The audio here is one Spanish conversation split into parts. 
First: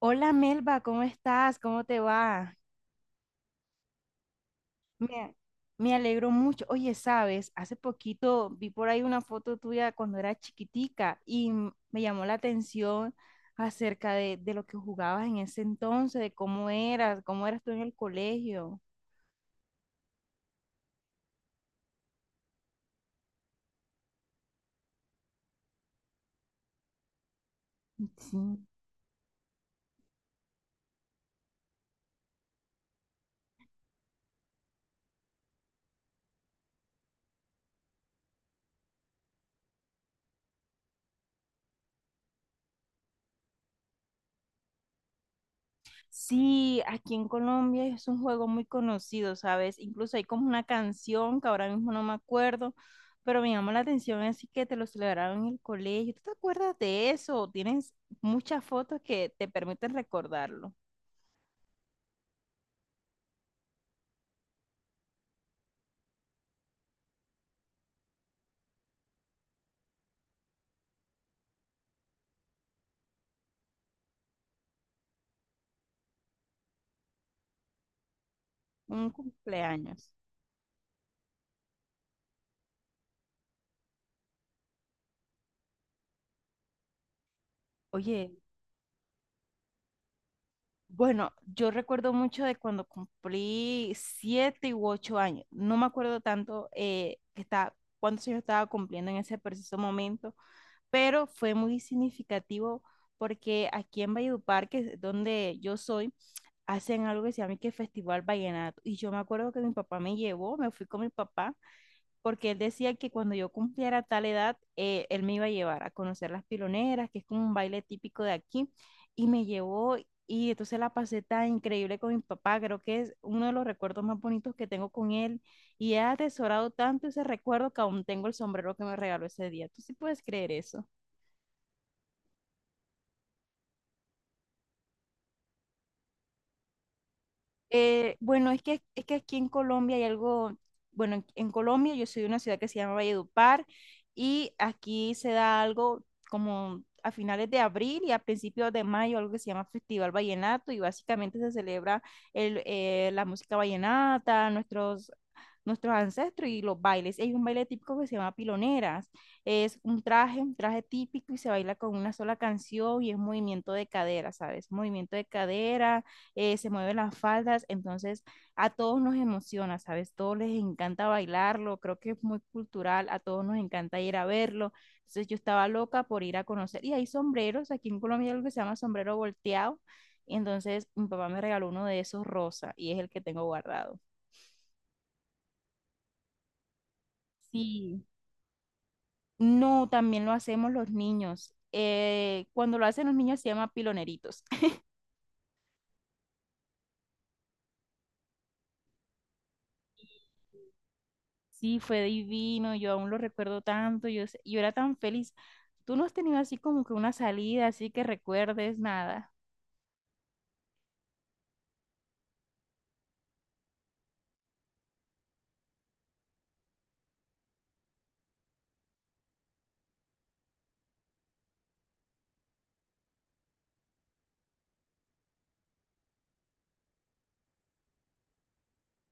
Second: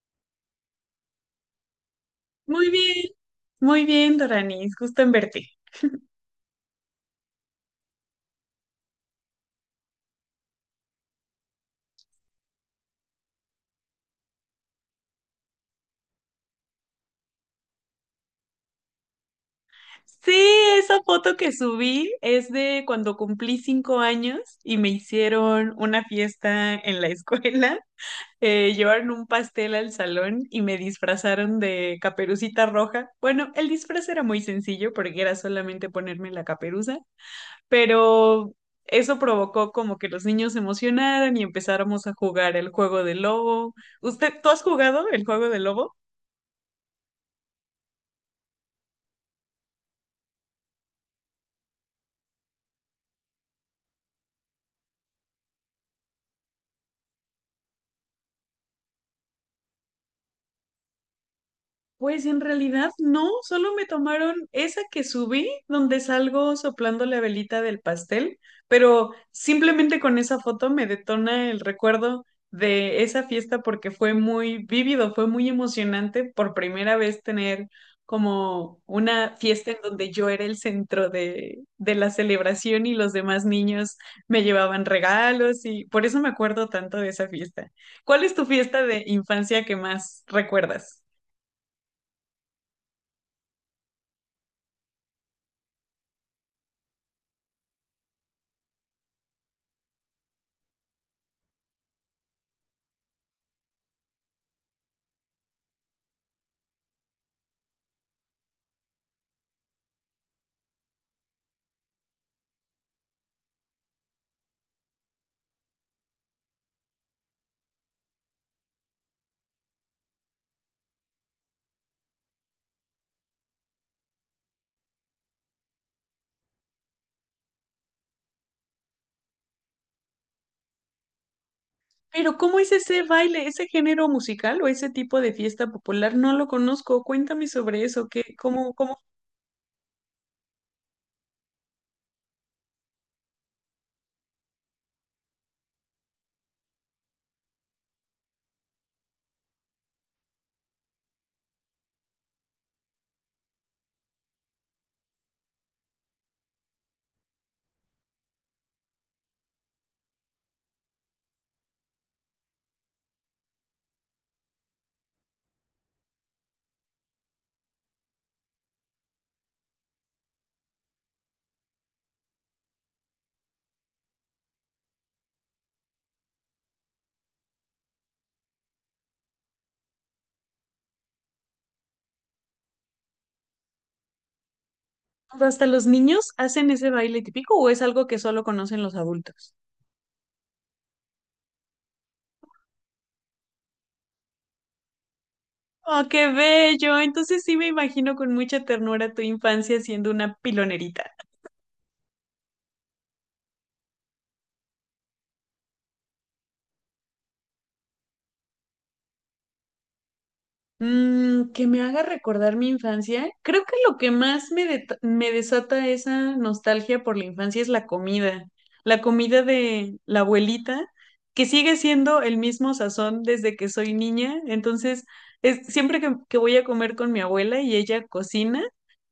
Hola Melba, ¿cómo estás? ¿Cómo te va? Muy bien, muy bien, Doranis, gusto en Me, verte. me alegro mucho. Oye, sabes, hace poquito vi por ahí una foto tuya cuando era chiquitica y me llamó la atención acerca de lo que jugabas en ese entonces, de cómo eras tú en el colegio. Sí, esa foto que subí es de cuando cumplí 5 años y me hicieron una fiesta en la escuela. Sí. Llevaron un pastel al salón y me disfrazaron de caperucita roja. Bueno, el disfraz era muy sencillo porque era solamente ponerme la caperuza, pero eso provocó como que los niños se emocionaran y empezáramos a jugar el juego del lobo. ¿Usted, tú has jugado el juego del lobo? Sí, aquí en Colombia es un juego muy conocido, ¿sabes? Incluso hay como una canción que ahora mismo no me acuerdo, pero me llamó la atención, así que te lo celebraron en el colegio. ¿Tú te acuerdas de eso? Tienes muchas fotos que te permiten recordarlo. Pues en realidad no, solo me tomaron esa que subí, donde salgo soplando la velita del pastel, pero simplemente con esa foto me detona el recuerdo de esa fiesta porque fue muy vívido, fue muy emocionante por primera vez tener como Un una fiesta en cumpleaños. donde yo era el centro de la celebración y los demás niños me llevaban regalos y por eso me acuerdo tanto de esa fiesta. ¿Cuál es Oye, tu fiesta de infancia que más recuerdas? bueno, yo recuerdo mucho de cuando cumplí siete u 8 años. No me acuerdo tanto que cuántos años estaba cumpliendo en ese preciso momento, pero fue muy significativo porque aquí en Valledupar, que es donde yo soy, hacen algo que se llama que Festival Vallenato. Y yo me acuerdo que mi papá me llevó, me fui con mi papá, porque él decía que cuando yo cumpliera tal edad, él me iba a llevar a conocer las piloneras, que es como un baile típico de aquí, y me llevó. Y entonces la pasé tan increíble con mi papá, creo que es uno de los recuerdos más bonitos que tengo con él. Y he atesorado tanto ese recuerdo que aún tengo el sombrero que me regaló ese día. ¿Tú sí puedes creer eso? Pero ¿cómo es ese baile, ese género musical o ese tipo de fiesta popular? No lo conozco. Cuéntame sobre eso. Eh, ¿Qué, bueno, es cómo, cómo es que aquí en Colombia hay algo, bueno, en Colombia yo soy de una ciudad que se llama Valledupar y aquí se da algo como a finales de abril y a principios de mayo, algo que se llama Festival Vallenato y básicamente se celebra la música vallenata, nuestros ancestros y los bailes. Hay un baile típico que se llama piloneras. Es un traje típico y se baila con una sola canción y es movimiento de cadera, ¿sabes? Movimiento de cadera, se mueven las faldas, entonces a todos nos emociona, ¿sabes? Todos les encanta bailarlo, creo que es muy cultural, a todos nos encanta ir a verlo. Entonces yo estaba loca por ir a conocer. Y hay sombreros, aquí en Colombia hay algo que se llama sombrero volteado. Entonces mi papá me regaló uno de esos rosa y es el que tengo guardado. hasta los niños hacen ese baile típico o es Sí. algo que solo conocen los adultos? No, también lo hacemos los niños. Cuando lo hacen los niños se llama piloneritos. ¡Oh, qué bello! Entonces sí me imagino con mucha ternura tu infancia siendo una pilonerita. Sí, fue divino, yo aún lo recuerdo tanto, yo era tan feliz. ¿Tú no has tenido así como que una salida, así que recuerdes nada? Mm, que me haga recordar mi infancia. Creo que lo que más me, me desata esa nostalgia por la infancia es la comida. La comida de la abuelita, que sigue siendo el mismo sazón desde que soy niña. Entonces, es, siempre que voy a comer con mi abuela y ella cocina,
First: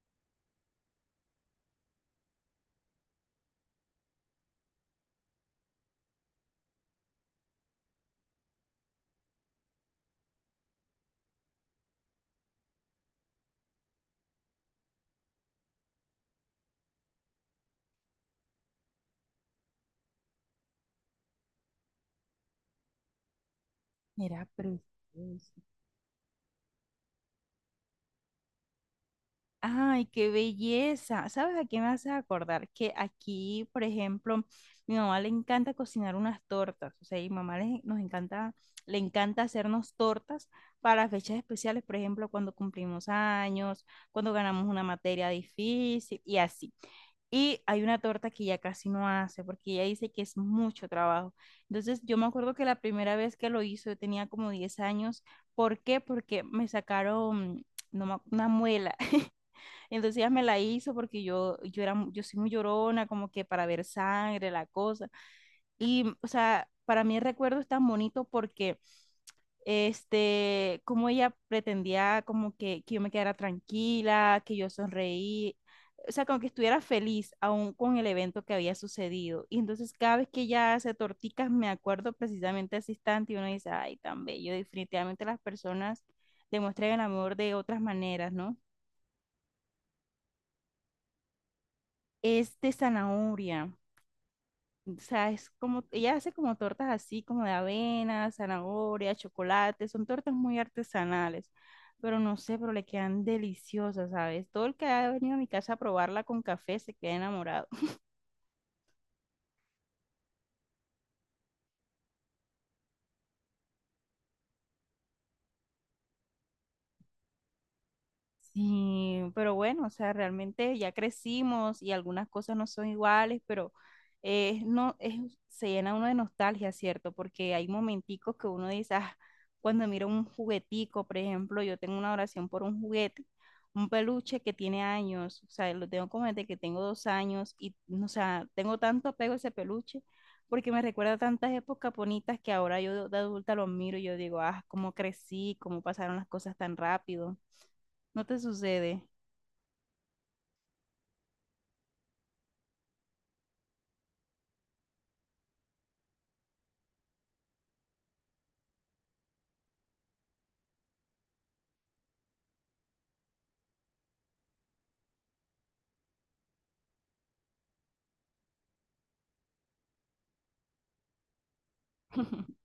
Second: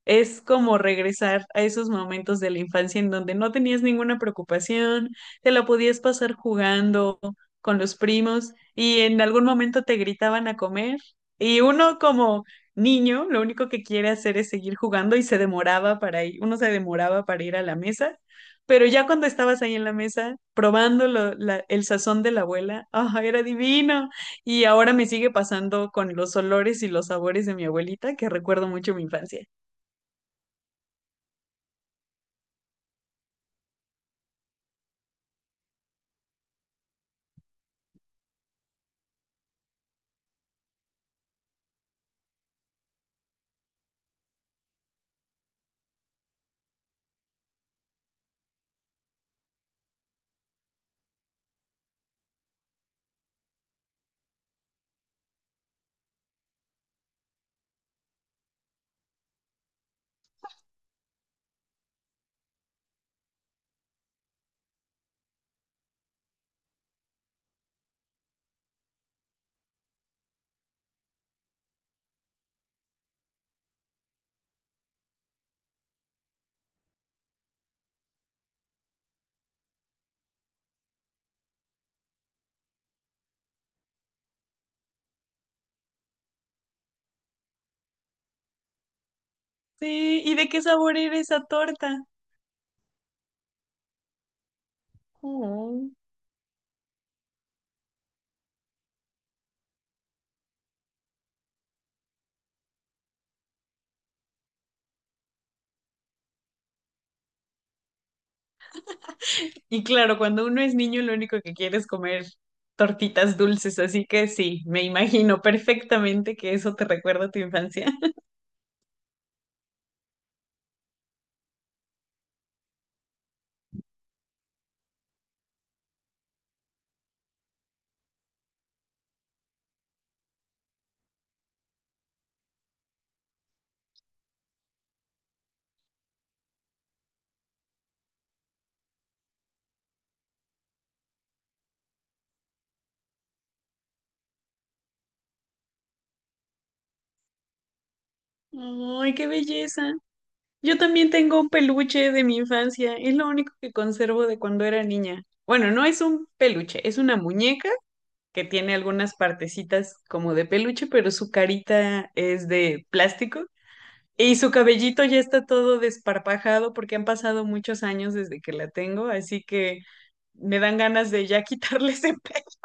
es como regresar a esos momentos de la infancia en donde no tenías ninguna preocupación, te la podías pasar jugando con los primos y en algún momento te gritaban a comer y uno como niño, lo único que quiere hacer es seguir jugando y se demoraba para ir, uno se demoraba para ir a la mesa, pero ya cuando estabas ahí en la mesa probando el sazón de la abuela, ¡ah, era divino! Era Y ahora me sigue precioso. pasando con los olores y los sabores de mi abuelita, que recuerdo mucho mi infancia. Ay, qué belleza. ¿Sabes a qué me hace acordar? Que aquí, por ejemplo, mi mamá le encanta cocinar unas tortas. O sea, nos encanta, le encanta hacernos tortas para fechas especiales, por ejemplo, cuando cumplimos años, cuando ganamos una materia difícil y así. Y hay una torta que ya casi no hace porque ella dice que es mucho trabajo. Entonces, yo me acuerdo que la primera vez que lo hizo, yo tenía como 10 años. ¿Por qué? Porque me sacaron no me ac- una muela. Entonces ella me la hizo porque yo yo soy muy llorona, como que para ver sangre, la cosa. Y, o sea, para mí el recuerdo es tan bonito porque, este, como ella pretendía como que yo me quedara tranquila, que yo sonreí, o sea, como que estuviera feliz aún con el evento que había sucedido. Y entonces cada vez que ella hace torticas, me acuerdo precisamente de ese instante y uno dice, ay, tan bello, definitivamente las personas demuestran el amor de otras maneras, ¿no? Sí, ¿y de qué sabor era esa torta? Es de zanahoria. O sea, es como, Oh. ella hace como tortas así, como de avena, zanahoria, chocolate, son tortas muy artesanales, pero no sé, pero le quedan deliciosas, ¿sabes? Todo el que ha venido a mi casa a probarla con café se queda enamorado. Y claro, cuando uno es niño, lo único que quiere es comer tortitas dulces, así que sí, me imagino perfectamente que eso te recuerda a tu infancia. Sí, pero bueno, o sea, realmente ya crecimos y algunas cosas no son iguales, pero no, es, se llena uno de nostalgia, ¿cierto? Porque hay momenticos que uno dice, ah, cuando miro un juguetico, por ejemplo, yo tengo una oración por un juguete, un peluche que tiene años, o sea, lo tengo como desde que tengo 2 años y, o sea, tengo tanto apego a ese peluche porque me recuerda tantas épocas bonitas que ahora yo de adulta lo miro y yo digo, ah, cómo crecí, cómo pasaron las cosas tan rápido. No te sucede. ¡Ay, qué belleza! Yo también tengo un peluche de mi infancia, es lo único que conservo de cuando era niña. Bueno, no es un peluche, es una muñeca que tiene algunas partecitas como de peluche, pero su carita es de plástico. Y su cabellito ya está todo desparpajado porque han pasado muchos años desde que la tengo, así que me dan ganas de ya quitarle ese,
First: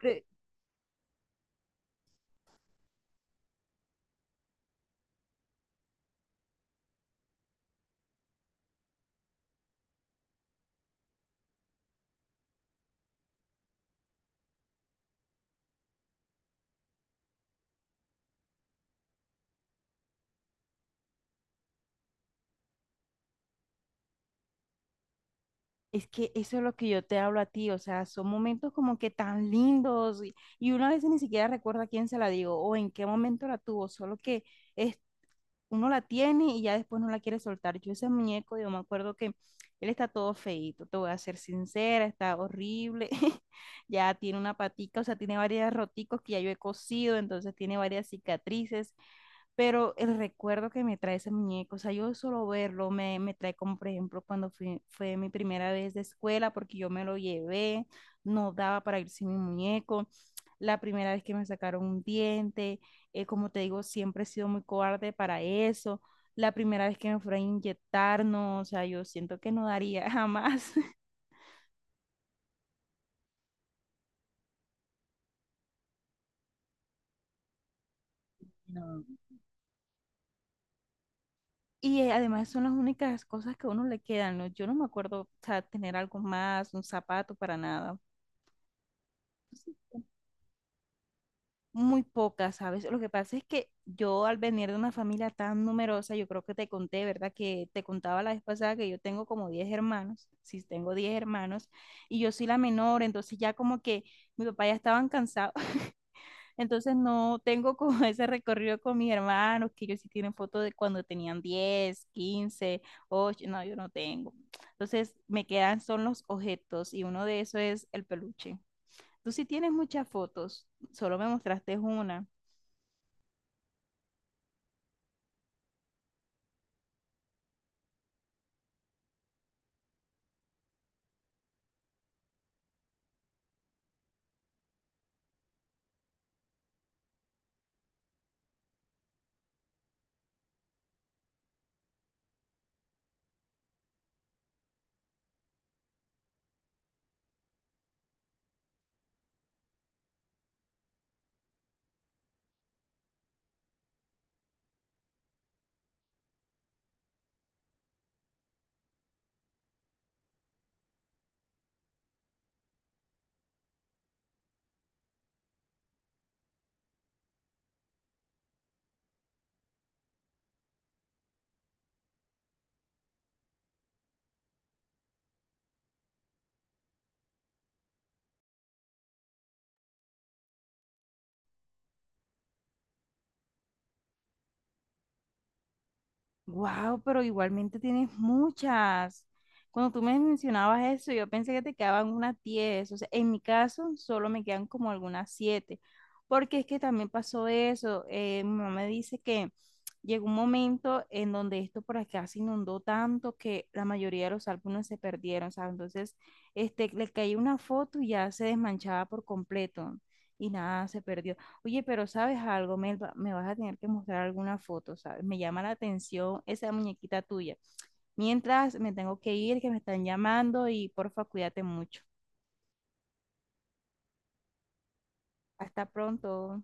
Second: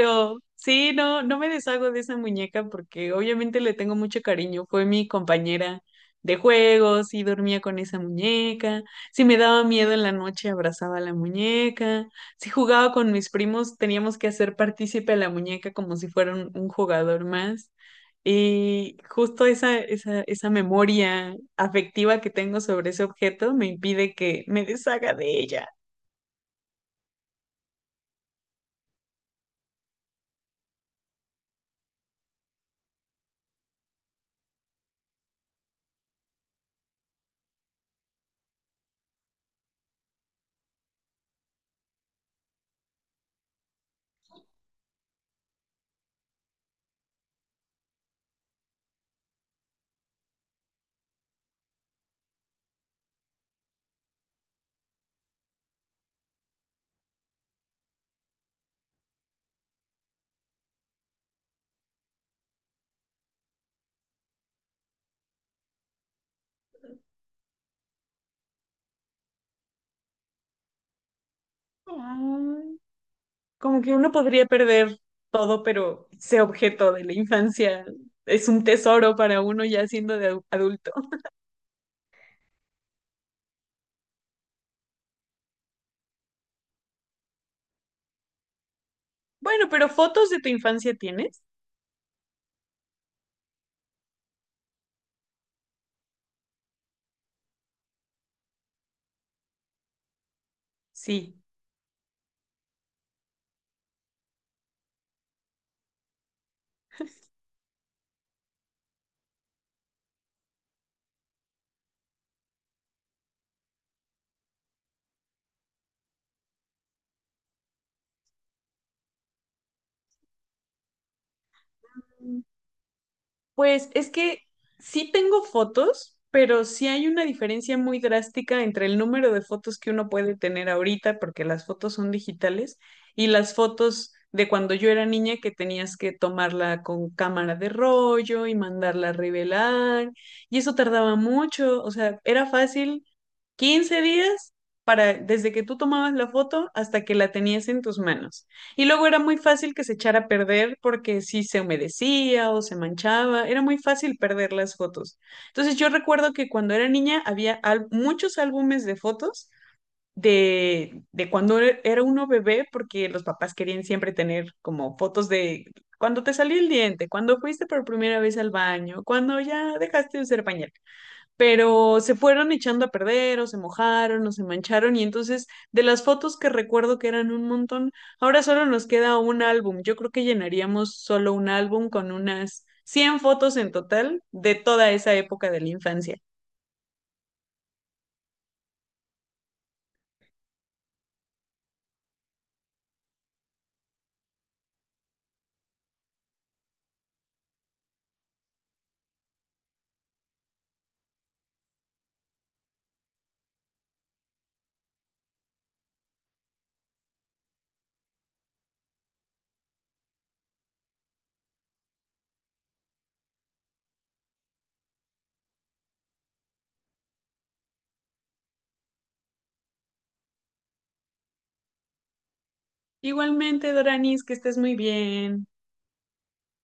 Pero sí, no me deshago de esa muñeca porque obviamente le tengo mucho cariño. Fue mi compañera de juegos y dormía con esa muñeca. Si me daba miedo en la noche, abrazaba a la muñeca. Si jugaba con mis primos, teníamos que hacer partícipe a la muñeca como si fuera un jugador más. Y justo esa memoria afectiva que tengo sobre ese objeto me impide que me deshaga de ella. es que eso es lo que yo te hablo a ti, o sea, son momentos como que tan lindos y uno a veces ni siquiera recuerda a quién se la digo o en qué momento la tuvo, solo que es, uno la tiene y ya después no la quiere soltar. Yo ese muñeco, yo me acuerdo que él está todo feíto, te voy a ser sincera, está horrible, ya tiene una patica, o sea, tiene varias roticos que ya yo he cosido, entonces tiene varias cicatrices, pero el recuerdo que me trae ese muñeco, o sea, yo solo verlo me trae como, por ejemplo, cuando fue mi primera vez de escuela, porque yo me lo llevé, no daba para ir sin mi muñeco, la primera vez que me sacaron un diente, como te digo, siempre he sido muy cobarde para eso, la primera vez que me fueron a inyectar, no, o sea, yo siento que no daría jamás. Ay. Como que uno podría perder todo, pero ese objeto de la infancia es un No. tesoro para uno ya siendo de adulto. Y además son las únicas cosas que a uno le quedan, ¿no? Yo no me acuerdo, o sea, tener algo más, un zapato para nada. Bueno, ¿pero fotos de tu infancia tienes? Muy pocas, ¿sabes? Lo que pasa es que yo al venir de una familia tan numerosa, yo creo que te conté, ¿verdad? Que te contaba la vez pasada que yo tengo como 10 hermanos, sí, tengo 10 Sí. hermanos, y yo soy la menor, entonces ya como que mi papá ya estaban cansados, entonces no tengo como ese recorrido con mis hermanos, que ellos sí tienen fotos de cuando tenían 10, 15, 8, no, yo no tengo. Entonces me quedan son los objetos y uno de esos es el peluche. Tú sí tienes muchas fotos, solo me mostraste una. Pues es que sí tengo fotos, pero sí hay una diferencia muy drástica entre el número de fotos que uno puede tener ahorita, porque las fotos son digitales, y las fotos de cuando yo era niña, que tenías que tomarla con cámara de rollo y mandarla a revelar, y eso tardaba mucho, o sea, era fácil 15 días para desde que tú tomabas la foto hasta que la tenías en tus manos. Y luego era muy fácil que se echara a perder porque si se humedecía o se manchaba, era muy fácil perder las fotos. Entonces yo recuerdo que cuando era niña había muchos álbumes de fotos de cuando era uno bebé porque los papás querían siempre tener como fotos de cuando te salió el diente, cuando fuiste por primera vez al baño, cuando ya dejaste de usar pañal, pero se fueron echando a perder o se mojaron o se mancharon y entonces de las fotos que recuerdo que eran un montón, ahora solo nos queda un álbum. Yo creo que llenaríamos solo un álbum con unas 100 fotos en total de toda esa época de la infancia. Wow, pero igualmente tienes muchas. Cuando tú me mencionabas eso, yo pensé que te quedaban unas 10. O sea, en mi caso solo me quedan como algunas 7, porque es que también pasó eso. Mi mamá me dice que llegó un momento en donde esto por acá se inundó tanto que la mayoría de los álbumes se perdieron, ¿sabes? Entonces, este, le caía una foto y ya se desmanchaba por completo y nada, se perdió. Oye, pero ¿sabes algo, Melba? Me vas a tener que mostrar alguna foto, ¿sabes? Me llama la atención esa muñequita tuya. Mientras me tengo que ir, que me están llamando y porfa, cuídate mucho. Igualmente, Doranis, que estés muy bien. Hasta pronto.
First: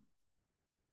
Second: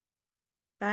Bye.